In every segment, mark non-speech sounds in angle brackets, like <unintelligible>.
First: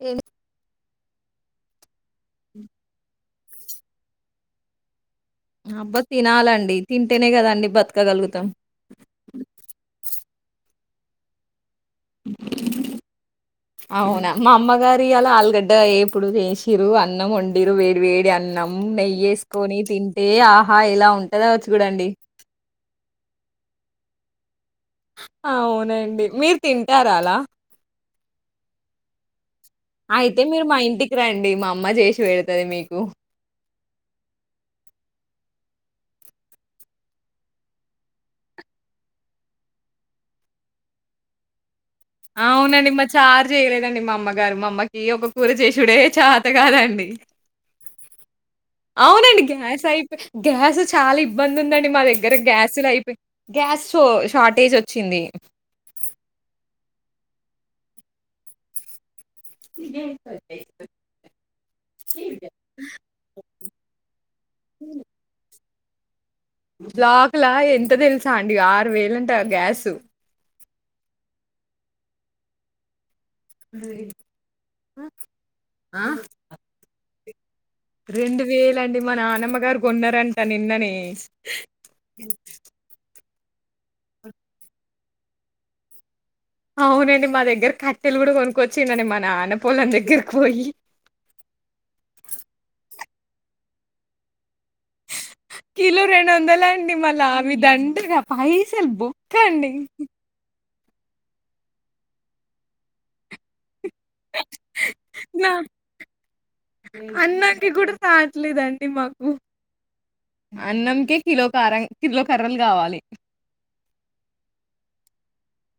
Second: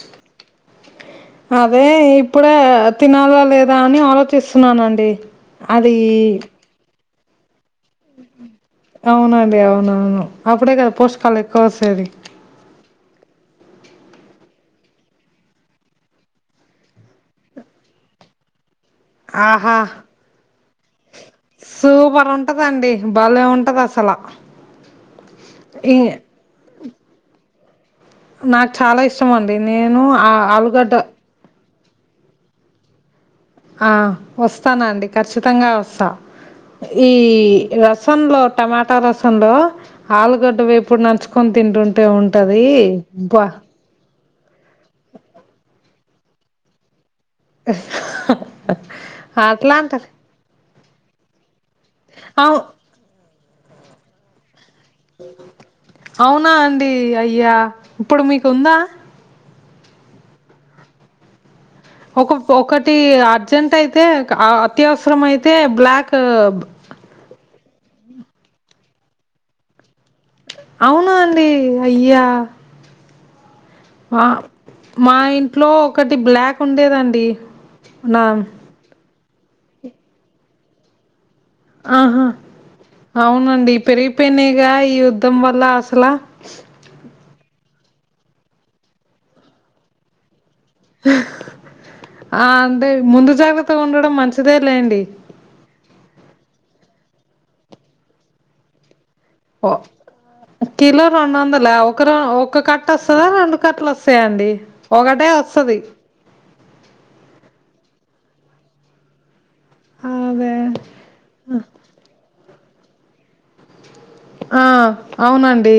ఏ అదే ఈ ఇప్పుడే తినాల్ వేదా అని ఆలోచిస్తున్నానండి అబ్బ అది తినాలండి తింటేనే కదండి బ అవునండి అవున అవును అప్పుడే కద పోస్కల్లేక్కువస్ సరే అవునా మా అమ్మగారి అలా ఆలుగడ్డ ఏపుడు చేసిర్రు. అన్నం వండిర్రు వేడి వేడి అన్నం. ఊ ఆహా నెయ్యేసుకొని తింటే ఆహా ఎలా ఉంటదో చూడండి. బలే ఉంటదసల అవునండి మీరు తింటార అలా నాకు చాలా ఇష్టం అం పె నేను ఆ ఆలుగడ్డ మ్మ చేసి పెడతది మీకు ఆ వస్తానండి ఖచ్చితంగా వస్తా ఈ రసంలో టమాటా రసంలో ఆలుగడ్డ వేపుడు నంచుకొని తింటుం అవునండి మా చార్ చేయలేదండి మా అమ్మ గారు మాఅమ్మకి ఒక కూర చేసుడే చేత కాదండి. అవునండి గ్యాస్ అట్లాంటది అయిపోయి గ్యాసొచ్ చాలా ఇబ్బం నుందండి మా దగ్గర అవు గ్యాసులు అయిపో గ్యాస్ సో షార్టేజో అవునా అండి అయ్ య్యా ఇప్పుడు మీకు ఉందా? ఏత్తది చేయిత్తది ఒక ఒకటి అర్జెంట్ అయితే క అత్యవసరం అయితే బ్లాక్ బ్లాక్లా ఏ ఎంత తెలుసా అండి ఆరు వేలుంట గ్యాసు అవునా అండి అయ్యా ఆ మా ఇంట్లో ఒకటి బ్లాక్ ఉండేదండి. నా రెండు వేల అండి మా నానమ్మ గారు కొన్నారంట నిన్ననే ఆహా అవునండి పెరిగిపోయినాయిగా ఈ యుద్ధం వల్ల అసలా అవునండి మా దగ్గర క తెలుగుడ కొనుకొచ్చినుడు మా నాన్న పొలం దగ్గర పోయి అంటే ముందు జాగ్రత్తగా ఉండడం మంచి కిలో రెండు వందల అండి మలవి దండ్రిగా పైసెలు బో తండి ఓ కిలో రెండు వందలే ఒక ఒక కట్ట వస్తుందా రెండు కట్టలు వస్తా సే అండి ఒకటే నా వస్తది దాట్లేదండి మాకు అదే అన్నం క కిలో క కిలో క కావాలి ఆ అవునండి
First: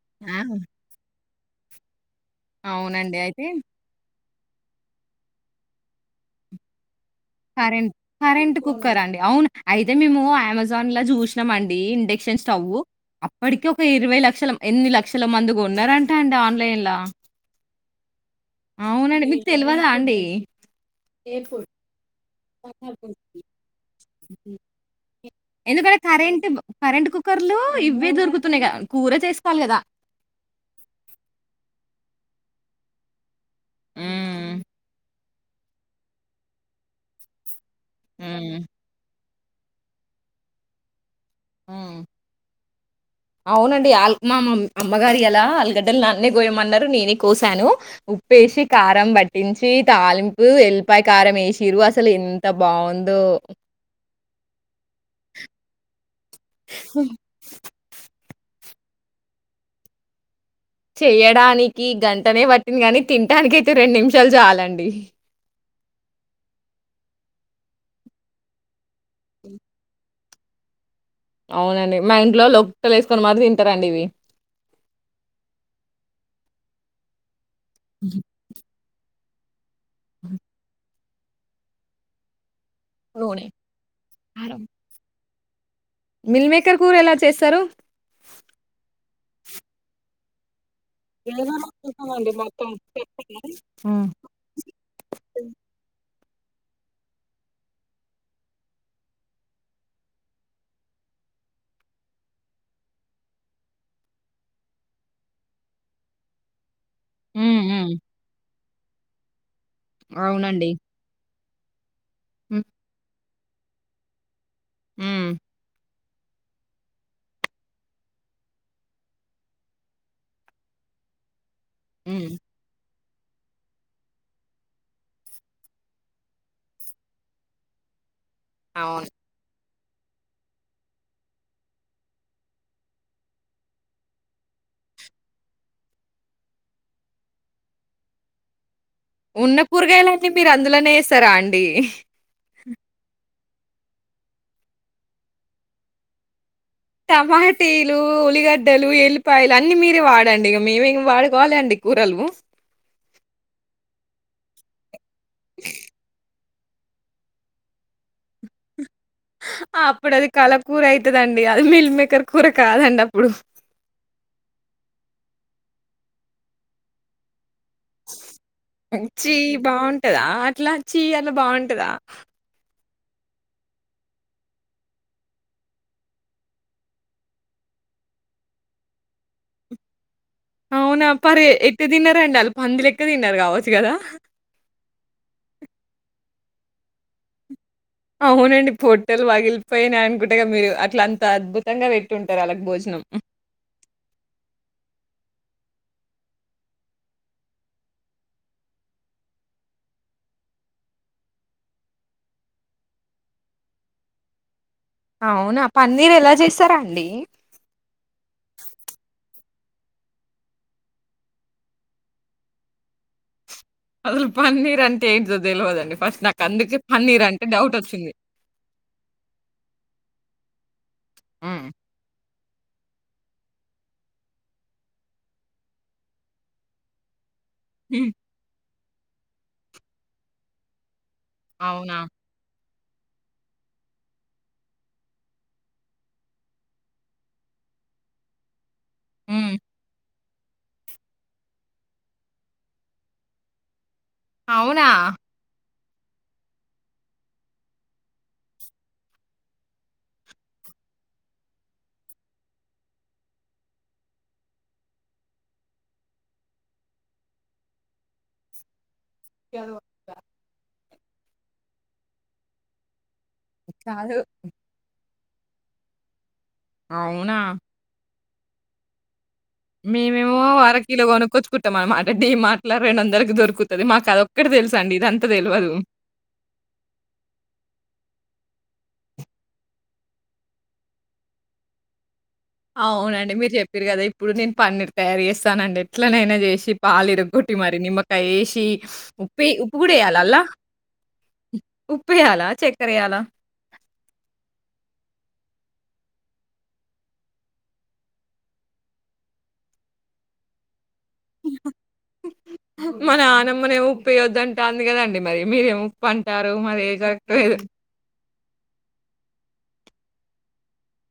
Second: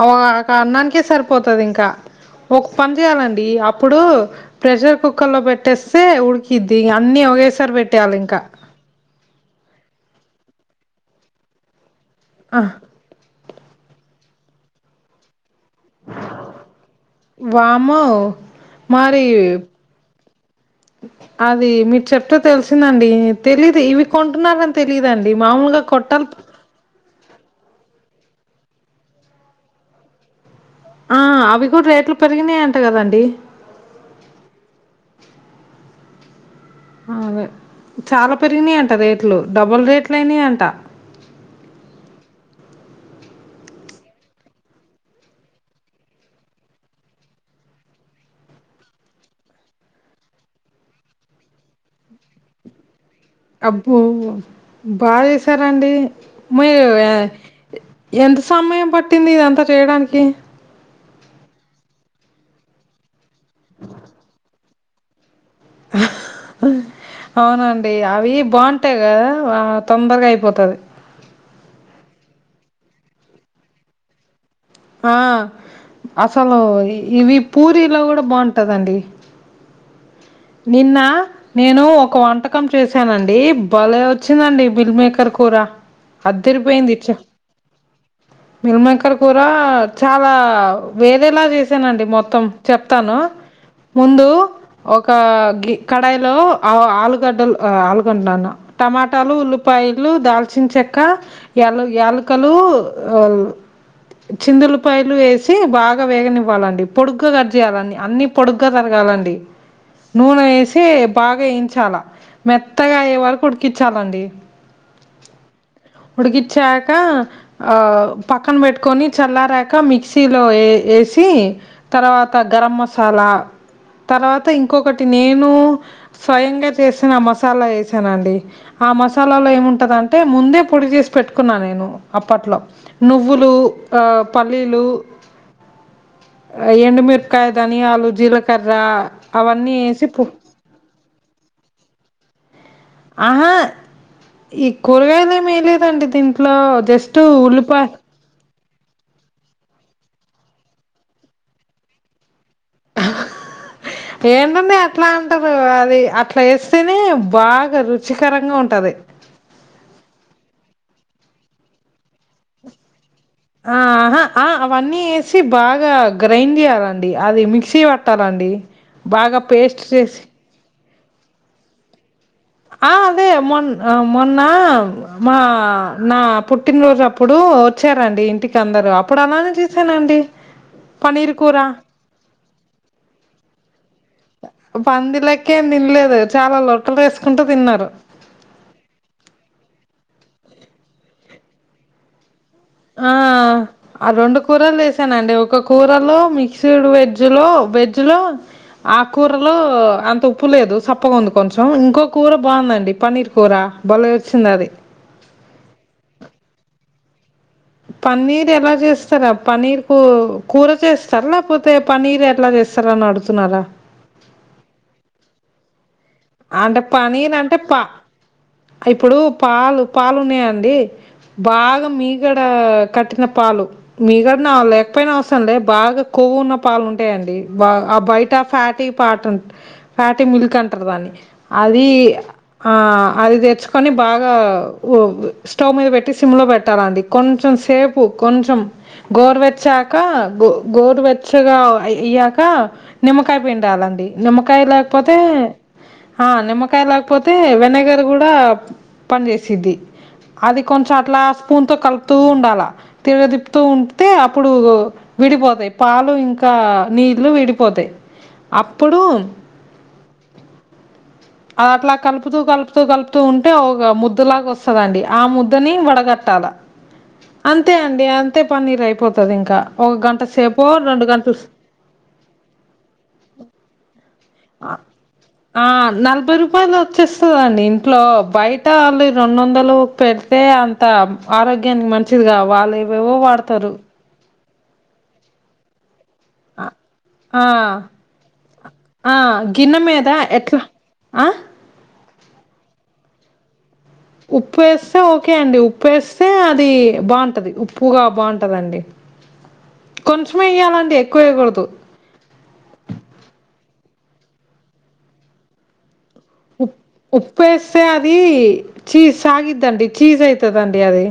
అ ఆ, అన్నానికే సార్ పోతది ఇంకా ఒక పని అవునండి చెయాలండి అయితే అప్పుడు ప్రెషర్ కుక్కర్ లో పెట్టేస్తే ఉడికిది కరెంట్ కరెంట్ కుక్కర్ అండి అవును అయితే మేము అమెజాన్ లా చూసినామండి ఇండెక్ ఇండక్షన్ ఆ స్టవ్ వాడికి ఒక ఇరవై లక్షల ఎన్ని లక్షల మంది కూడా ఉన్నారంట అండి ఆన్లైన్ మ్మ్ అవునండి మీకు తెలియదా అండి అది మీరు చెప్తే తెలిసిందండి తెలీదు ఇవి కొంటున్నారని తెలీదండి మామూలుగా ఎందుకంటే కొట్టాలి కరెం కరెంట్ కుక్కర్లు ఇవ్వే దొరుకుతు తునే కూర చేసుకోవాలి కదా ఆ అవి కూడా రేట్లు పెరిగినాయి అంట కదండి ఆ అవును చాలా హ్మ్. పెరిగినాయి అంట రేట్ రట్లు డబుల్ రేట్లు అయినాయి అంట అవునండి మా అమ్మగారు ఎలా అలుగడ్డలు నాన్నే కోయమన్నారు నేనే కోసాను ఉప్పేసి కారం పట్టించి తాలింపు ఎల్లిపాయ కారం వేసిరు అసలు ఎంత బాగుంది అబ్బో బాయస్ సరే అండి మ ఎంత సమయం పట్టింది ఇదంతా చేయడానికి చెయడానికి గంటనే పట్టింది గాని తింటానికి అయితే రెండు నిమిషాలు చాలండి అ అవునండి అవి బాగుం టై కదా తొందరగై పోతది అవునండి మా ఇంట్లో వాళ్ళు లొక్కలిస్కొని మరి తింటారండి ఇవి ఆ అసలు ఇవి పూరీలో కూడా బాగుంటదండి నిన్న నేను ఒక వంట కం చేశానండి నూనె, బలే కారం. వచ్చిందండి మీల్ మిల్క్ ర్ కురా మిల్ అదిరి మేకర్ కూర పోఇంది చ్చ ఎలా చేస్తారు? మిలమిల్కర్ కూర చాలా వేరేలా చేసానండి మొత్తం చెప్తాను హ్మ్. ముందు ఒ క గి కడ్ డాయిలో ఆ ఆలుగడ్డ ఆలుగంన్నను టమాటాలు ఉల్లిపాయలు దాల్చిన చెక్క యల్ యాలకలు చిందులపాయలు వేసి బాగా వేగనివ్వాలండి పొడుగ్గ కట్ హ్మ్. హ్మ్. చేయాలన్ని అన్ని పొడుగ్ గ్గ తరగాలండి నూనే అవునండి. ఎసి పా వేయించాలా హ్మ్. మెత్తగాయే వరక్ ఊడికిచ్చాలండి మ్ ఉడికిచ్చాక ఆ పక్కన పెట్టుకొని చల్లారాక మిక్సీలో ఏ ఏసి హ్మ్. తర్వాత గరం మసా చాలా తర్వాత్ త ఇంకొకటి నేను స్వయంగా చేసిన మసాలా వేసానండి ఆ అవును. మసాలాలో ఏ ముం టదంటే ముందే పొడి చేసి పెట్టుకున్నా నేను అప్పట్లో నువ్వులు ఆ పల్లీలు ఎండుమిరకాయ ధనియాలు జీలకర్ర ఉన్న అవన్నీ ఏసి పు పూరగాయలన్నీ మీరు అందులోనే ఏస్తారా అండి ఆహా ఈ కూరగాయలేమీ ఏయలేదండి దీన్ ట్లో జస్టు ఉల్లిపా డ్డలు ఎల్లిపాయలు అన్నిీ మీరే వాడండి ఇగ మీ మేమి వాడుకోవాలండి కూరలు ఏంటున్నయ్ అట్లా అంటారు అది అట్లా ఎస్ తెనే బాగా రుచికరంగా ఉంటది ఆ అప్పుడు అది కళకూర అవుతుదండి అది మిల్ మేకర్ కూర కాదండి అప్పుడు ఆహా ఆ అవన్నీ వేసి బాగా గ్రైండ్ చేయ్యాలండి అది మిక్స్ సి పట్టాలండి బాగా పేస్ట్ చేసి చీ అట్లా బాగుంటదా ఆ అదే మొ మొన్న మా నా పుట్టినరోజు అప్పుడు వచ్చారండి ఇంటికి అందరూ అప్పుడు అలానే చూసానండి అవునా ప్పే ఎట్లా తిన్నారు అండి పంది లెక్క తిన్నారు కావచ్చు కదా పంది లెక్కేం తినలేదు చాలా లొట్టలు వేసుకుంటూ తిన్నారు అవునండి పొట్టలు పగిలిపోయినాయి అనుకుంటేగా మీరు అట్లా అంత అద్భుతంగా పెట్టుంట ఆ ఆ రెండు కూరలు వేశానండి ఒక కూరలో మిక్సిడ్ వెజ్ లో వెజ్ లో ఆ కూరలో అంత ఉప్పు లేదు సప్పగా ఉంది కొంచెం ఇంకో కూర బాగుందండి పన్నీర్ కూర బల వచ్చింది అది అవునా పన్నీరు ఎలా చేశారా అండి పన్నీర్ ఎలా చేస్తారా పన్నీర్ కు కూర చేస్తారా లేకపోతే పన్నీర్ ఎట్లా చేస్తార అని అడుతున్నారా అసలు పన్నీర్ అంటే ఏంటిదో తెలవదండి ఫస్ట్ నాకందుకే అంటే పన్నీర్ పనీరు అంటే పా డౌటొచ్చింది. ఇప్పుడు పాలు పాలు ఉన్నాయండి <unintelligible> హ్మ్. బాగు మీ మీ గడ కట్టిన పాలు మీగడ నా లేకపోయినా అవసరంలే బాగా కొవ్వు ఉన్న పాలు ఉంటాయండి బాగా హ్మ్. బయట ఆ ఫ్యాట్ ఫ్యాట్ ఫ్యాటీ మిల్క్ అంటారు దాన్ని అది అవునా? ఆ అది తెచ్చుకొని బాగా స్టవ్ మీద పెట్టి సిమ్లో పెట్టాలండి కొంచెం సేపు కొంచెం హ్మ్. గోరువచ్చాక గో గోరు వెచ్చగా అయ్యాక నిమ్మకాయ పిండాలండి నిమ్మకాయ అవునా? లేకపోతే ఆ నిమ్మకాయ లేకపోతే వెనగర్ కూడా పని చేసేది అది కొంచెం అట్లా స్పూన్ తో కలుపుతూ ఉండాలా తిడ తిప్పుతూ ఉంటతే అప్పుడు విడిపోతాయి పాలు ఇంకా నీళ్లు విడిపోతాయి అప్పుడు <unintelligible> అట్లా కలుపుతూ కలుపుతూ కలుపు తు ఉంటే కాదు. ముద్దులాగా వస్తుందండి ఆ ముద్దని వడగట్టాలా అవునా? అంతే అండి అం పన్నీర్ అయిపోతది మేమేమో అరకిలో గంటలు స్ కొనుక్కొచ్చుకుంటాం అనమాట దీ మాటలా రెండువందలకి దొరుకుతుది మాకు అద ఆ నలభై రూపాయలు వచ్చేస్తందండి ఇంట్లో బయట అమ్మేటో రెండు వందలు పెట్టి అంత ఆరోగ్యానికి మంచి దిగా వాళ్ళు ఏవేవో వాడతారు పన్నీరు తయారు చేస్తానండీ ఎట్లనైనా చేసి పాలు ఆ ఇరగగొట్టి మరి నిమ్మకాయ వేసి ఆ ఉప్పుే ఉప్పు గిన్నె కూడా మీద వేయాలా అల్లా ఎట్లా ఆ ఉప్పు వేయాల చక్కర వేయాలా ఉప్పు వేస్తే ఓకే అండి ఉప్పుేస్తే అది బాగుంటది ఉప్పుగా బాగుంటదండి కొంచెమే ఇయ్యాలండి మనన్నమ్మ ఏమో పోయొద్దంటే అంది కదండి మరి మీరేమో ఉప్పంటారు. ఉప్ మరి ఏది కరెక్టో ఏదో ఉప్పుేసే అది చీజ్ సాగిద్దండి చీజ్ అయుతదండి అది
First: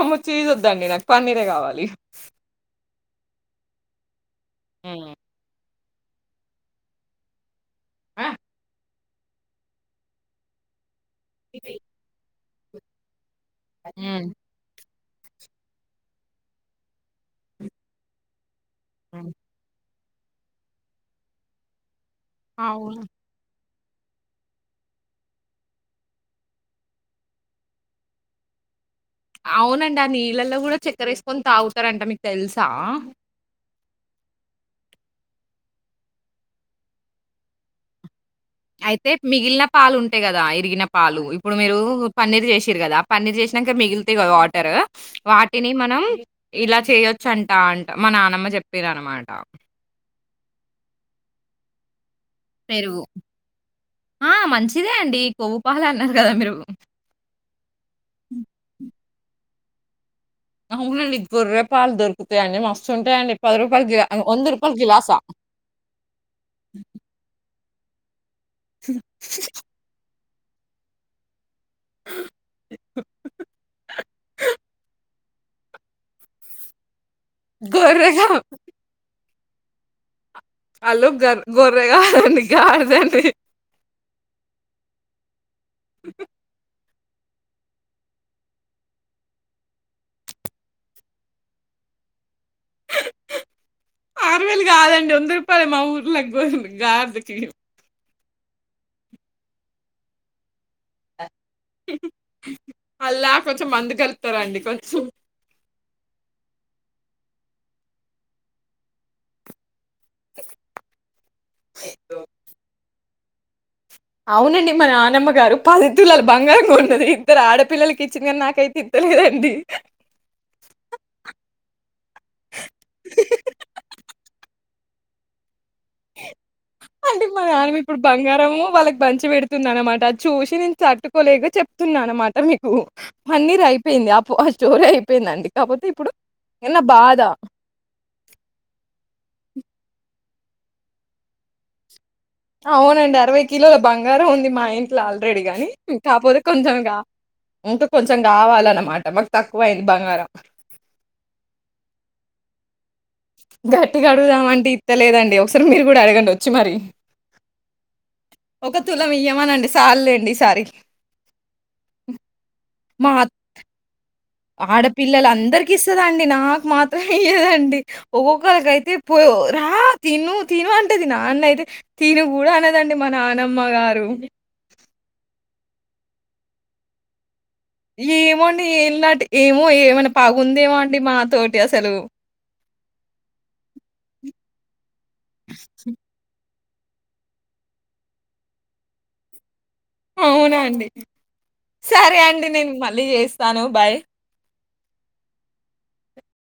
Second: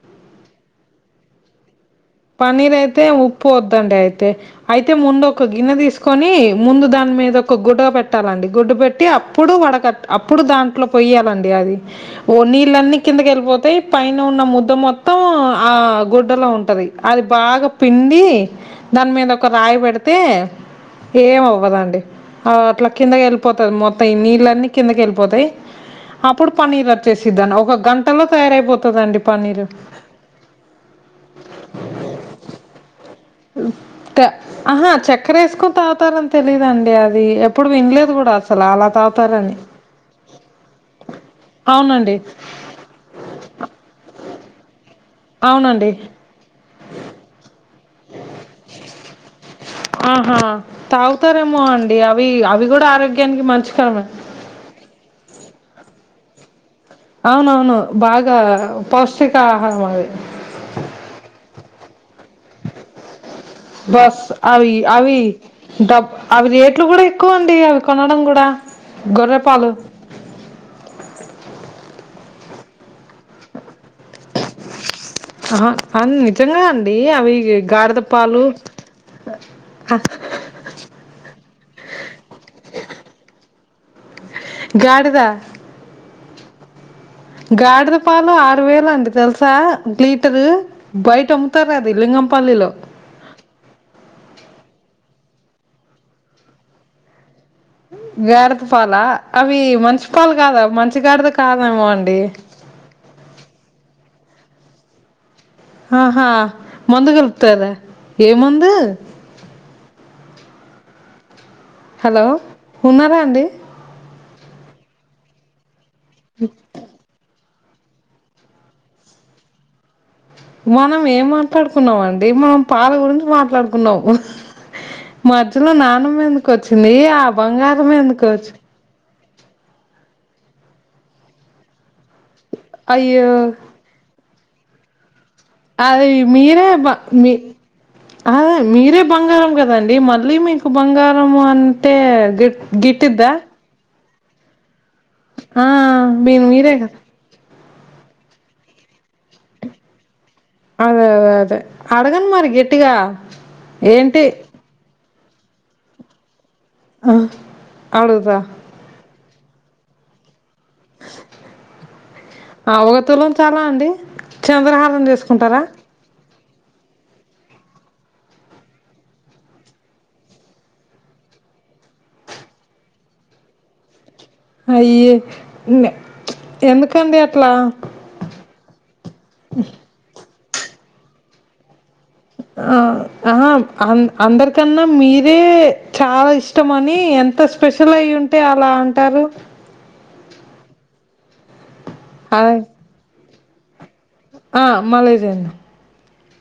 అమచ్చీజ వద్దండి నాకు పన్నీరే కావాలి పన్నీర్ అయితే ఉప్పు వద్దండి అయితే అయితే హ్మ్. ముందు ఒక గిన్న తీసుకు కని ముందు దాని మీద ఒక గుడ్డుగా పెట్టాలండి గుడ్డు పెట్టి టి అప్పుడు వడకట్ అప్పుడు దాంట్లో కొయ్యాలండి అది ఓ నీల్ అన్ని కింద గె పోతే పైన హ్మ్. ఉన్న ముద్ద మొత్తం మొత్తం ఆ గుడ్డలో ఉంటది అది బాగా పిండి దాని మీద హ్మ్. ఒక రాయి పెడుత అతే ఏం అవ్వదండి అట్లా అవును. కిందకి వెళ్ళిపోతాది మొత్ యి నీళ్ళన్నీ కిందకి వెళ్ళిపోతాయి అప్పుడు పన్నీరు వచ్చేసిద్దాను ఒక గంటలో తయారైపోత అవునండి ఆ నీళ్ళల్లో కూడా చక్కరేసైకోని తావసం స్తారంట మీకు తెలుసా ఆహా చక్కర వేసుకుని తావుతారని తెలిదండి అది ఎప్పుడు వినలేదు కూడా అస అయితే మిగిలిన పాలు ఉంటాయి కదా ఇరిగిన పాలు ఇప్పుడు మీరు అవునండి పన్నీర్ చేసారు కదా పన్నీర్ చేసినాక మిగిలితాయి కదా వాటర్ వాటిని అవునండి మనం ఇలా చేయచ్చ అండి అంట మా నానమ్మ చెప్పారీనమాట ఆ తాగుతారేమో అండి అవి అవి కూడా పెరుగు. ఆరోగ్యానికి మంచి కరమే పాలు అన్నారు కదా మీరు అవునవును బాగా పౌష్టిక ఆహారం అది అవునండి గొర్రే పాలు దొరుకుతాయండి మస్తు ఉంటాయండి బస్ అవి అవి డబ్ అవి రేట్లు కూడా ఎక్కువ అండి అవి కొనడం కూడా గొర్ర పాలు ఆహా అన్ నితంగా అవి గాఢద గొర్రెగా పాలు అ వాళ్లు గర్ గొర్రెగా కాదండి గాడిదండి గాడిద గాడిద పాలు ఆరు వేలు అండి తెలుసా లీటరు బయట అమ్ముతారు అది లింగంపల్లిలో వేలు కాదండి వంద రూపాయలు మా ఊర్లో పోంది గాడిదకి గాడతపాల అవి మంచిపాలు కాదా మంచిగాడది కాదేమో అండి చెతారండి కొంచెం ఆహా మందు కలుపుతర ఏం మందు హలో ఉన్నారా అండి అవునండి మ నానమ్మ గారు పాది తులు బంగారం కొన్నది ఇద్దరు ఆడ పిల్లలకి ఇచ్చింది కానీ నాకైతే ఇత్తలేదండి మనం ఏం మాట్లాడుకున్నాం అండి అదే మనం పాల గురించి మాట్లాడుకున్నావు మాది ఇట్లు నాన్నమ్మ ఎందుకు వచ్చింది ఆ బంగారం ఎందుకు వచ్ పంచి పెడుతుంది అనమాట అది చూసి నేను తట్టుకోలేక చెప్తున్నా అనమాట మీకు అయ్యో పన్నీరు అయిపోయింద ఫ స్టోరేయ్ అది మీరే బాధ మీ అ మీరే బంగారం కదండి మళ్ళీ మీకు బంగారం అంటే గిట్ అవునండి గిట్టిద్దా అరవై కిలోల బ బంగారం ఉంది మా ఇ లా ఆల్రెడీ గాని ఆ కాకపోతే మీరు మీరే కదా కొంచెంగా ఇంకా కొంచెం కావాలన్నమాట మాకు తక్కువయింది బంగారం అదే అదే అదే అడగండి మరి గట్టిగా గట్టి గా ఏంటి అడుగుదామంటే ఇత్తలేదన్ ఒకసారి మీరు కూడా అడగండి ఆ అడుగుతా ఒక తులమియ్యమనండి సాల్లెండి ఈ సారి ఆ ఓ తులం చాలా అండి చంద్రహారం ఆడపిల్లల చేసుకుంటారా అందరికి ఇస్తదన్ నాకు మాత్రం ఇయ్యదండి ఒక్కొక్కరిక అయితే పో రా తిను తిను అంటది నాన్న అయితే తిను కూడా అనేదండి మా నాన్నమ్మ గారు అయ్యే ఎందుకండి అట్ ఏమోండి ఏంలాటి ఏమో ఏమైనా పాగు ఉందేమో అండి మా తోటి అసలు ఆ ఆహా అ అందరికన్నా మీరే చాలా ఇష్ ఇష్టమని ఎంత స్పెషల్ అయ్యి ఉంటే అలా అంటారు అవునా అండి సరే అండి అ నేను మళ్ళీ చేస్ తాను బాయ్ ఆ మళ్ళీ చెయిండి